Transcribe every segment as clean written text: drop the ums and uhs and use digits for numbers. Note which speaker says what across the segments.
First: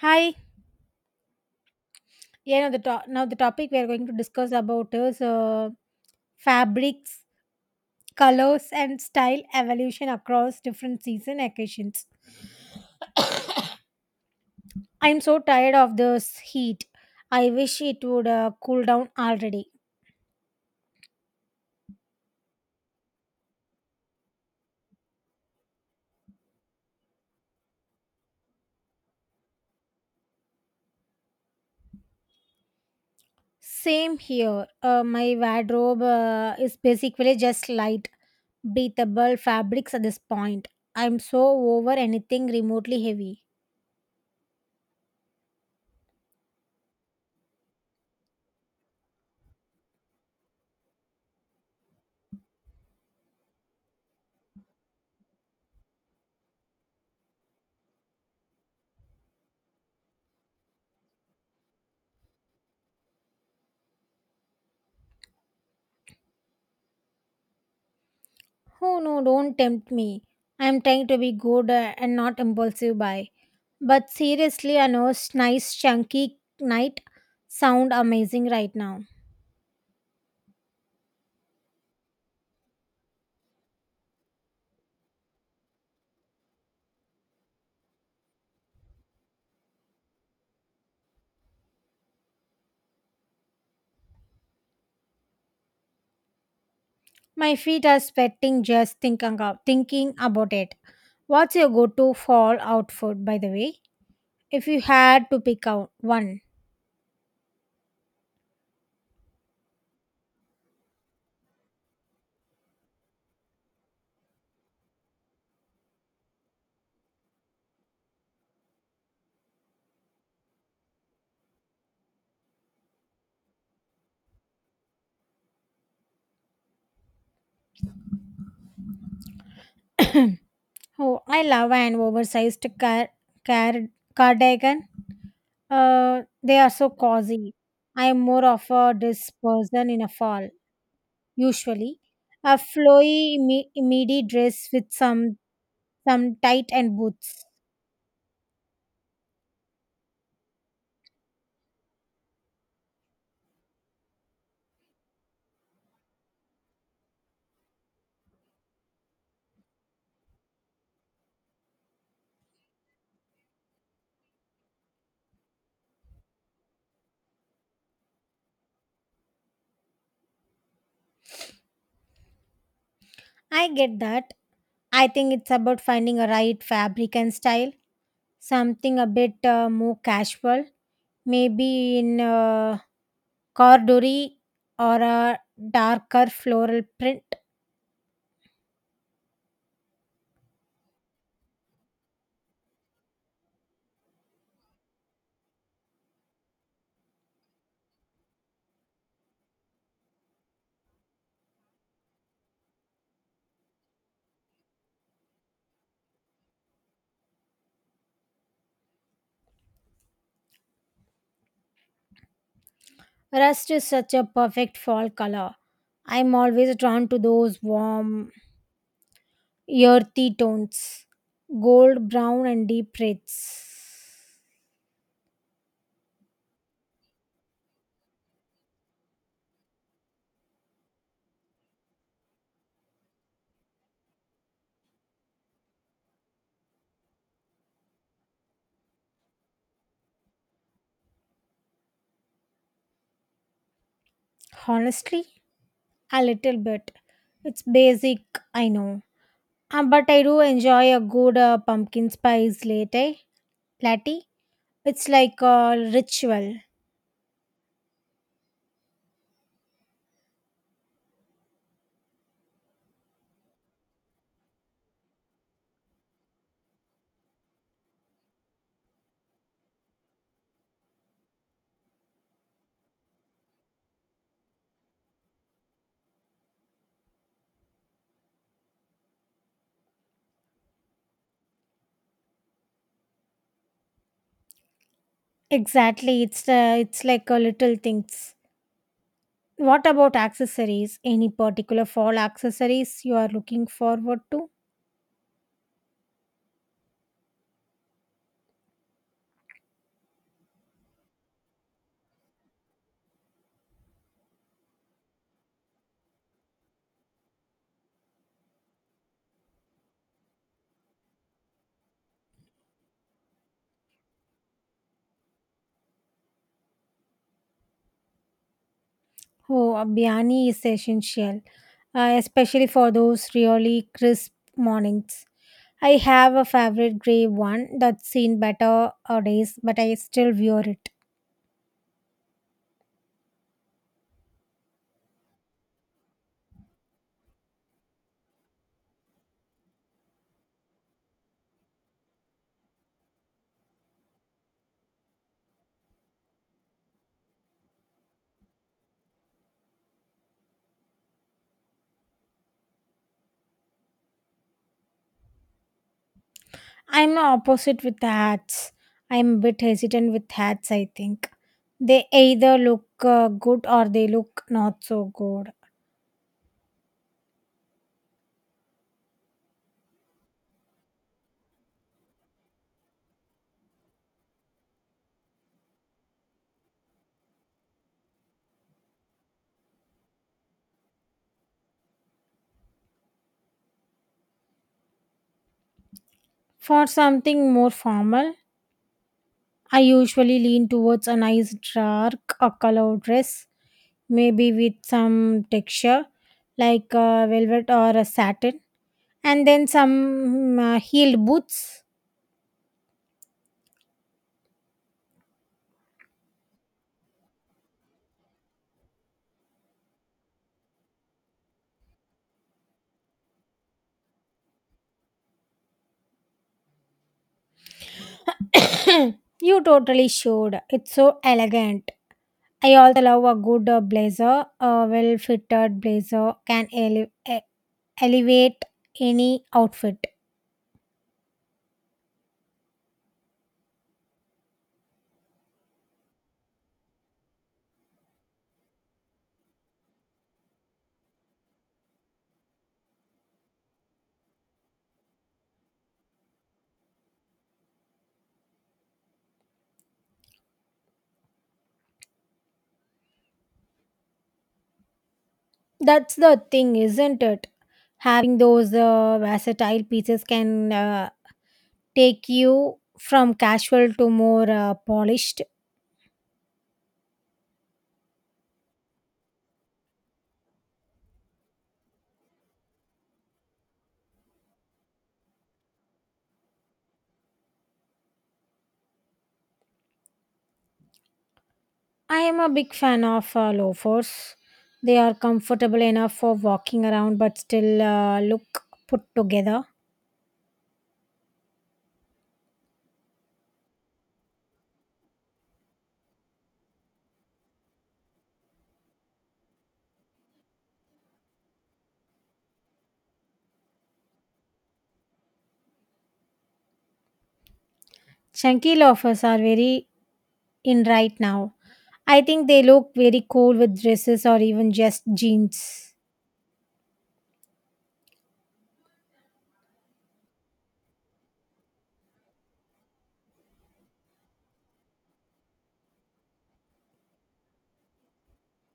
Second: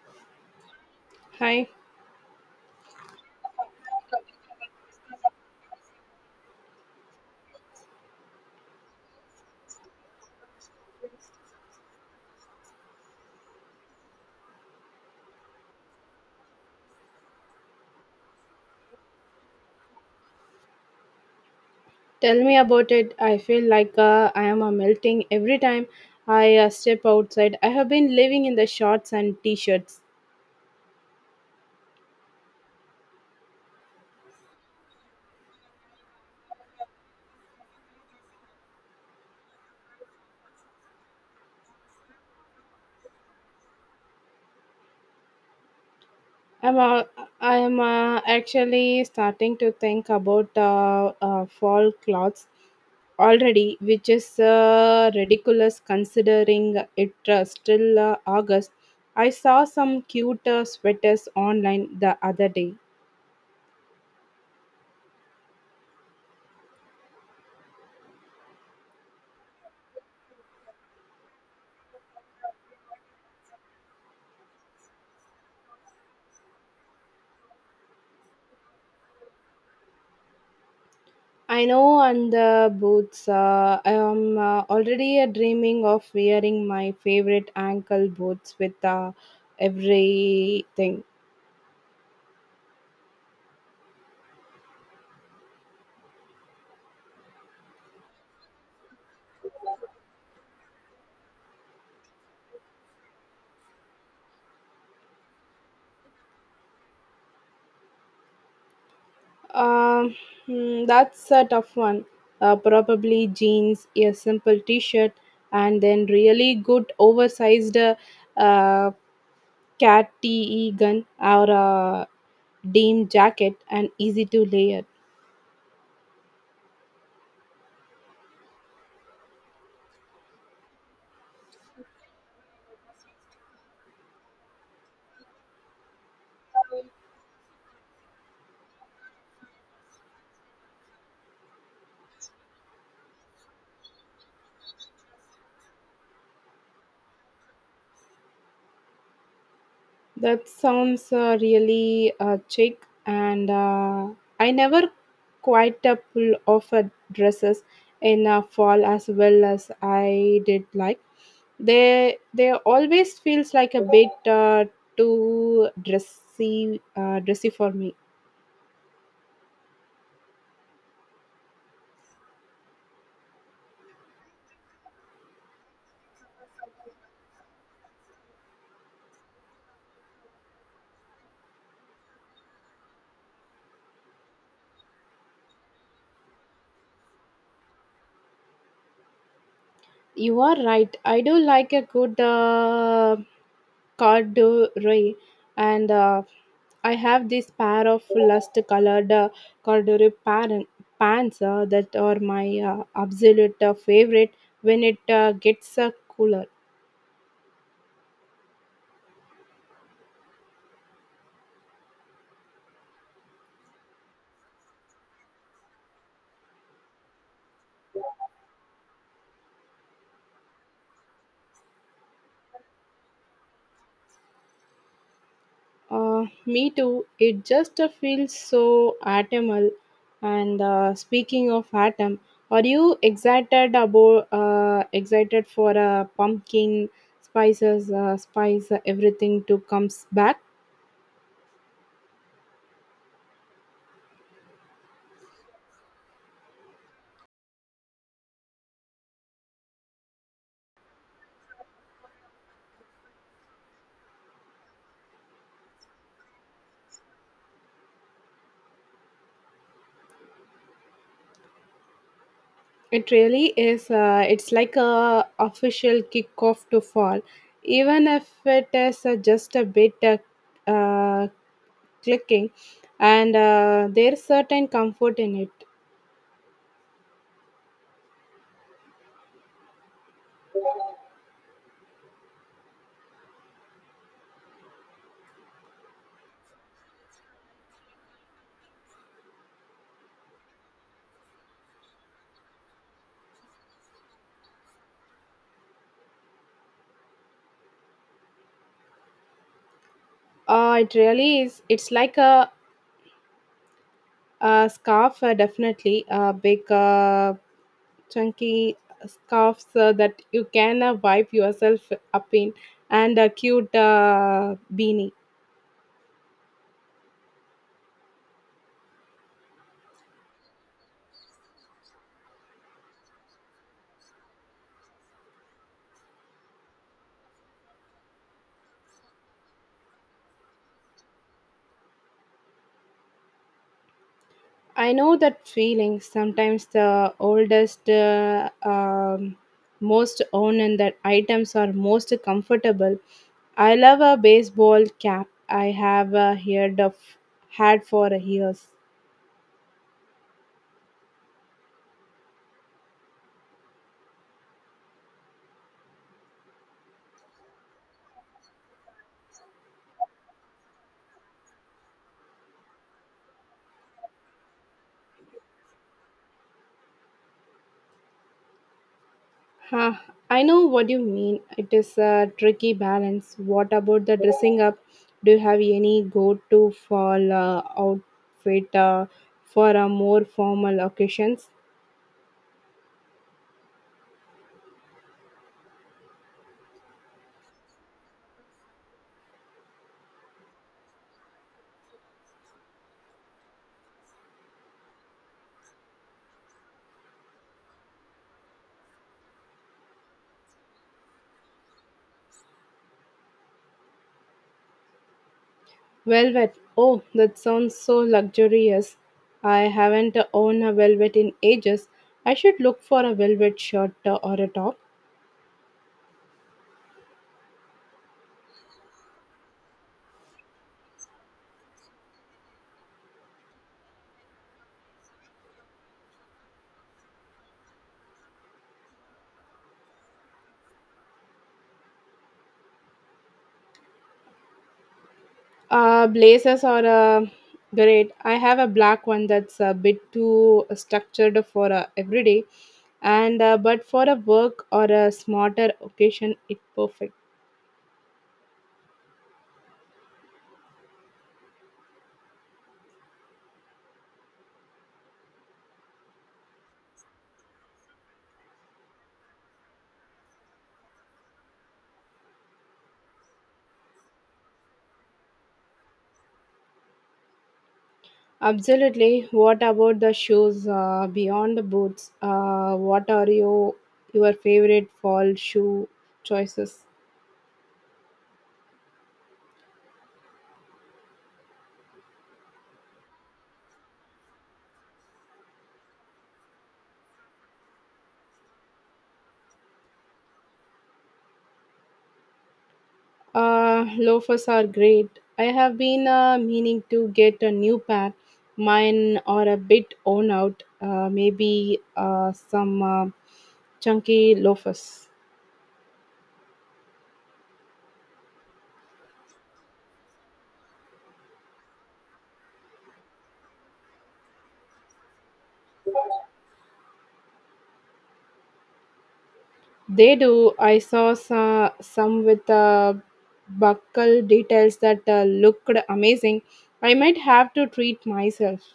Speaker 1: Hi.
Speaker 2: Hi,
Speaker 1: Yeah, now the now the topic we are going to discuss about is fabrics, colors, and style evolution across different season occasions. I'm so tired of this heat. I wish it would cool down already.
Speaker 2: tell me about it. I feel like I am melting every time I step outside. I have been living in the shorts and t-shirts.
Speaker 1: Same here. My wardrobe is basically just light, breathable fabrics at this point. I'm so over anything remotely heavy.
Speaker 2: I'm uh, I am actually starting to think about fall clothes already, which is ridiculous considering it still August. I saw some cute sweaters online the other day.
Speaker 1: Oh no, don't tempt me. I'm trying to be good and not impulsive buy. But seriously, Anu's nice chunky night sound amazing right now.
Speaker 2: I know, and the boots. I am already dreaming of wearing my favorite ankle boots with everything.
Speaker 1: My feet are sweating just thinking about it. What's your go-to fall outfit, by the way? If you had to pick out one.
Speaker 2: Um, hmm, that's a tough one. Probably jeans, a simple t-shirt, and then really good oversized uh, cat tee gun or a denim jacket, and easy to layer.
Speaker 1: Oh, I love an oversized car cardigan. They are so cozy. I am more of a dress person in a fall, usually a flowy midi dress with some tight and boots.
Speaker 2: That sounds really chic, and I never quite a pull off dresses in fall as well as I did like. They always feels like a bit too dressy dressy for me.
Speaker 1: I get that. I think it's about finding a right fabric and style, something a bit more casual, maybe in a corduroy or a darker floral print.
Speaker 2: You are right. I do like a good corduroy, and I have this pair of lust colored corduroy pants that are my absolute favorite when it gets cooler.
Speaker 1: Rust is such a perfect fall color. I'm always drawn to those warm, earthy tones, gold, brown, and deep reds.
Speaker 2: Me too. It just feels so atomal. And speaking of atom, are you excited about excited for pumpkin spice everything to comes back?
Speaker 1: Honestly, a little bit. It's basic, I know. But I do enjoy a good pumpkin spice latte. Latte. It's like a ritual.
Speaker 2: It really is. It's like a official kickoff to fall, even if it is just a bit uh, clicking, and there's certain comfort in it.
Speaker 1: Exactly. It's like a little things. What about accessories? Any particular fall accessories you are looking forward to?
Speaker 2: It really is. It's like a scarf, definitely. Big, chunky scarves that you can wipe yourself up in, and a cute beanie.
Speaker 1: Oh, a biani is essential, especially for those really crisp mornings. I have a favorite gray one that's seen better days, but I still wear it.
Speaker 2: I know that feeling. Sometimes the oldest, most owned and that items are most comfortable. I love a baseball cap. I have heard of had for years.
Speaker 1: I'm opposite with hats. I'm a bit hesitant with hats, I think. They either look good or they look not so good.
Speaker 2: Huh, I know what you mean. It is a tricky balance. What about the dressing up? Do you have any go to fall outfit for a more formal occasions?
Speaker 1: For something more formal, I usually lean towards a nice dark or colored dress, maybe with some texture like velvet or a satin, and then some heeled boots.
Speaker 2: Velvet. Oh, that sounds so luxurious. I haven't owned a velvet in ages. I should look for a velvet shirt or a top.
Speaker 1: You totally showed. It's so elegant. I also love a good blazer. A well fitted blazer can elevate any outfit.
Speaker 2: Blazers are great. I have a black one that's a bit too structured for everyday, and but for a work or a smarter occasion, it perfect.
Speaker 1: That's the thing, isn't it? Having those versatile pieces can take you from casual to more polished.
Speaker 2: Absolutely. What about the shoes beyond the boots? What are your favorite fall shoe choices?
Speaker 1: I am a big fan of loafers. They are comfortable enough for walking around but still look put together.
Speaker 2: Loafers are great. I have been meaning to get a new pair. Mine are a bit worn out. Maybe some chunky loafers.
Speaker 1: Chunky loafers are very in right now. I think they look very cool with dresses or even just jeans.
Speaker 2: They do. I saw some with buckle details that looked amazing. I might have to treat myself.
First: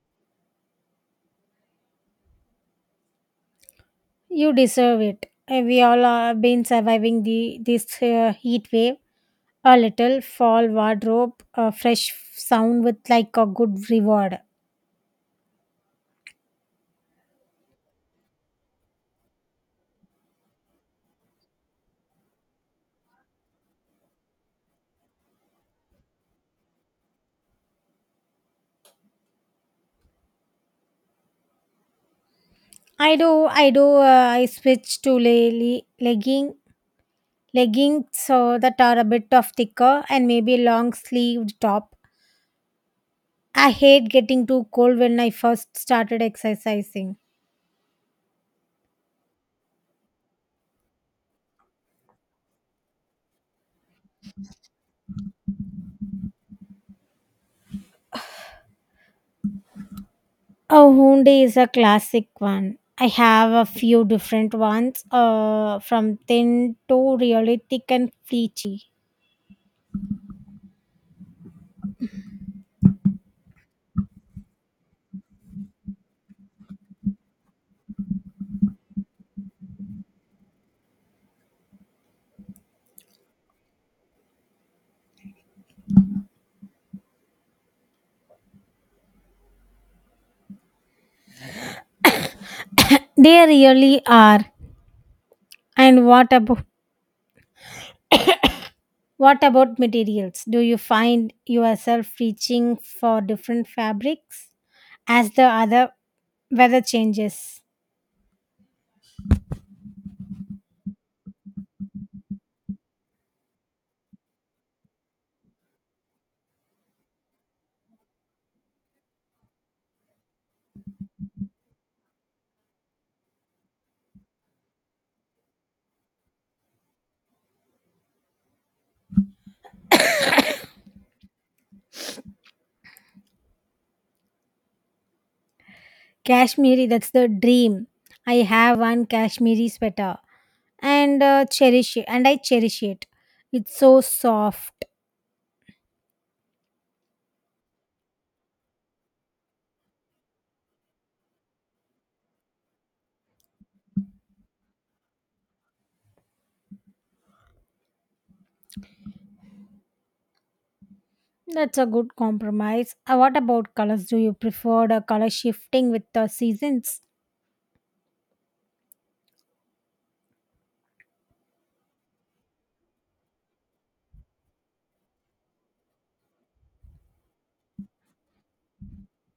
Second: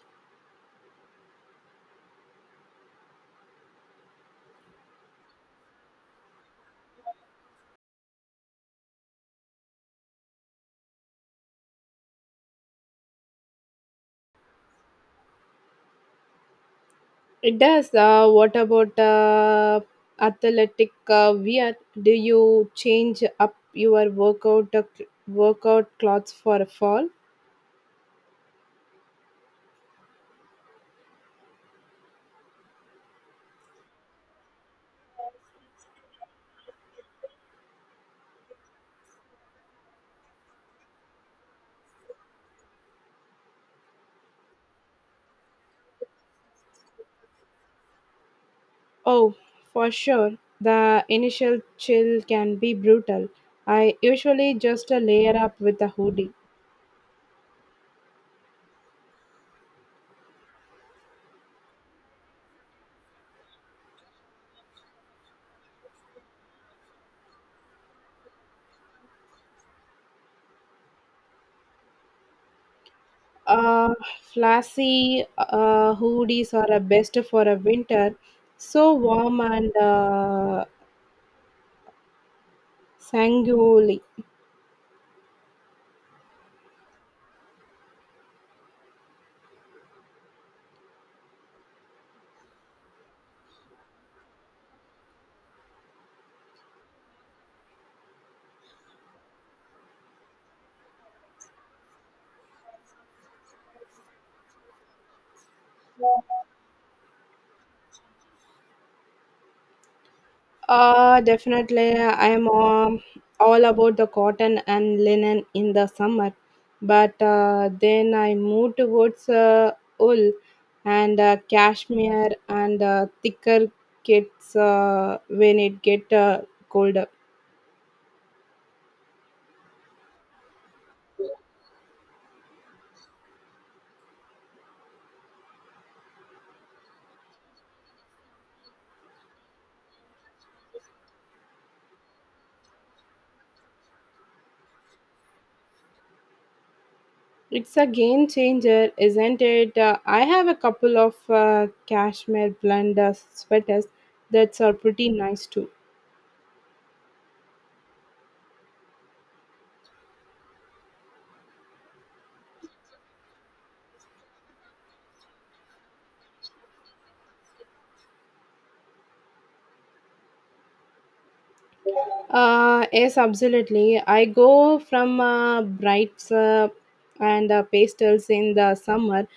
Speaker 1: You deserve it. We all have been surviving the this heat wave. A little fall wardrobe, a fresh sound with like a good reward.
Speaker 2: It does. What about athletic wear? Do you change up your workout workout clothes for fall?
Speaker 1: I do, I do. I switch to lely legging leggings so that are a bit of thicker and maybe long sleeved top. I hate getting too cold when I first started exercising.
Speaker 2: Oh, for sure. The initial chill can be brutal. I usually just layer up with a hoodie.
Speaker 1: Oh, Hyundai is a classic one. I have a few different ones, from thin to really thick and fleechy.
Speaker 2: Uh, Flashy hoodies are best for a winter. So warm and sanguine.
Speaker 1: They really are. And what about materials? Do you find yourself reaching for different fabrics as the other weather changes?
Speaker 2: Definitely, I am all about the cotton and linen in the summer, but then I moved towards wool and cashmere and thicker kits when it get colder.
Speaker 1: Kashmiri, that's the dream. I have one Kashmiri sweater and I cherish it. It's so soft.
Speaker 2: It's a game changer, isn't it? I have a couple of cashmere blend sweaters that are pretty nice too.
Speaker 1: That's a good compromise. What about colors? Do you prefer the color shifting with the seasons?
Speaker 2: Yes, absolutely. I go from brights and pastels in the summer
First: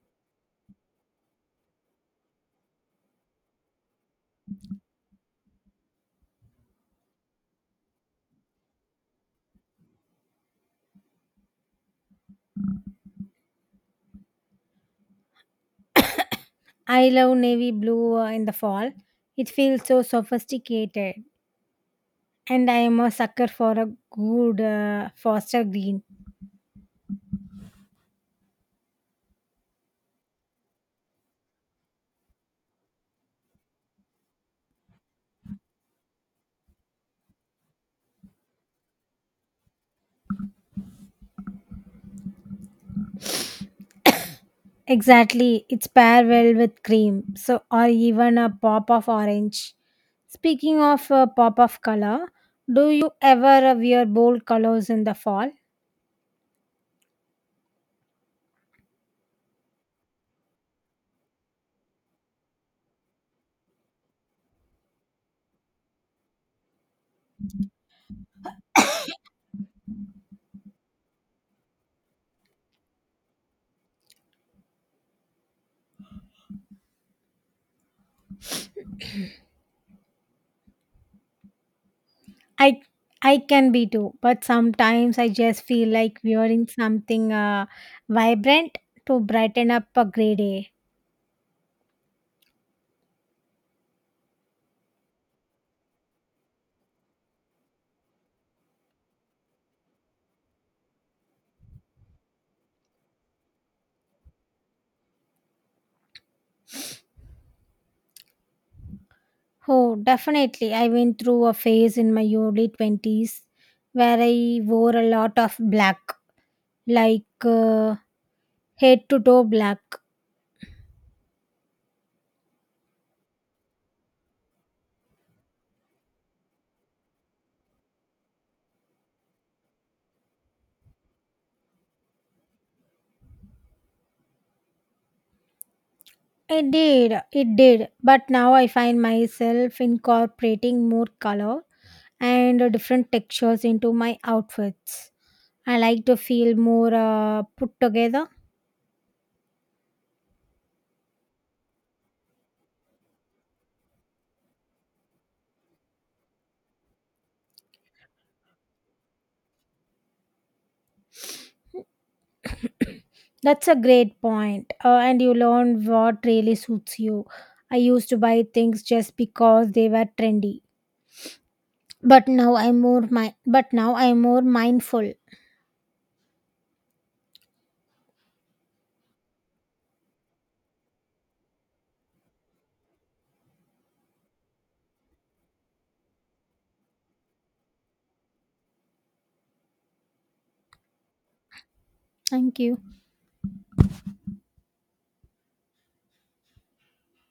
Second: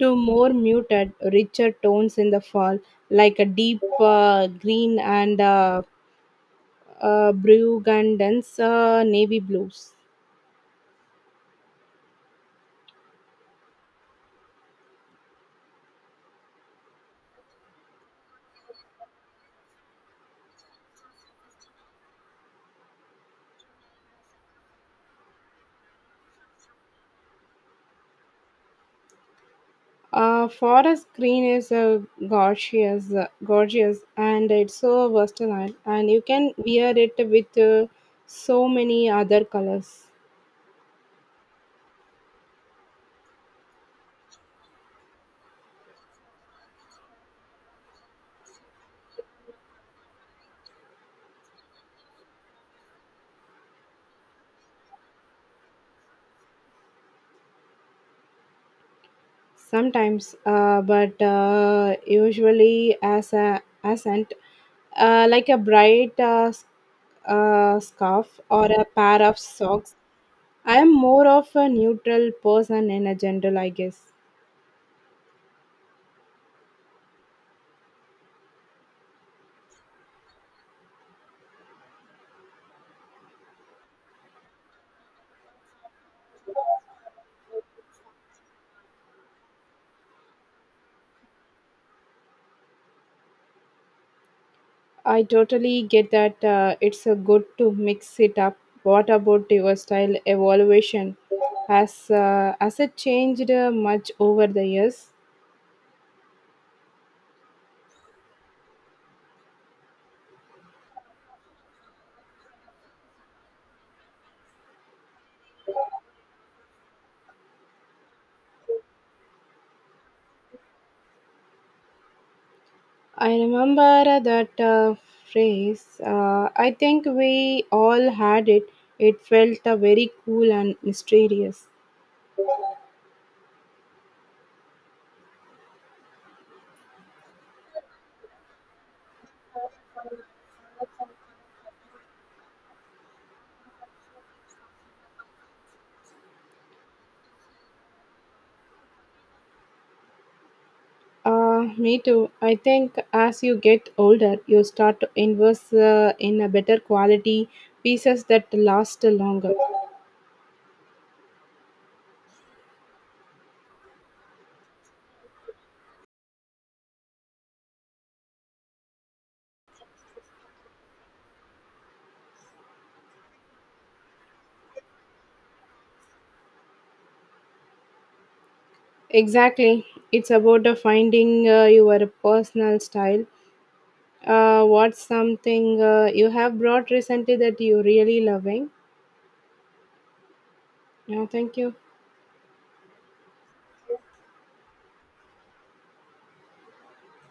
Speaker 2: to more muted, richer tones in the fall, like a deep green and burgundy's, navy blues.
Speaker 1: I love navy blue in the fall. It feels so sophisticated. And I am a sucker for a good foster green.
Speaker 2: Forest green is gorgeous, and it's so versatile, and you can wear it with so many other colors.
Speaker 1: Exactly. It's pair well with cream. So, or even a pop of orange. Speaking of a pop of color, do you ever wear bold colors in the fall?
Speaker 2: Sometimes but usually as a accent like a bright scarf or a pair of socks. I am more of a neutral person in a general I guess.
Speaker 1: I I can be too, but sometimes I just feel like wearing something vibrant to brighten up a gray day.
Speaker 2: I totally get that, it's a good to mix it up. What about your style evaluation, has it changed much over the years?
Speaker 1: Oh, definitely. I went through a phase in my early 20s where I wore a lot of black, like head to toe black.
Speaker 2: I remember that phrase. I think we all had it. It felt very cool and mysterious.
Speaker 1: It did. But now I find myself incorporating more color and different textures into my outfits. I like to feel more put together.
Speaker 2: Me too. I think as you get older, you start to invest in a better quality pieces that last longer.
Speaker 1: That's a great point. And you learn what really suits you. I used to buy things just because they were trendy, but now I'm more mi- but now I'm more mindful.
Speaker 2: Exactly. It's about finding your personal style. What's something you have brought recently that you really loving? Yeah, thank you.
Speaker 1: Thank you.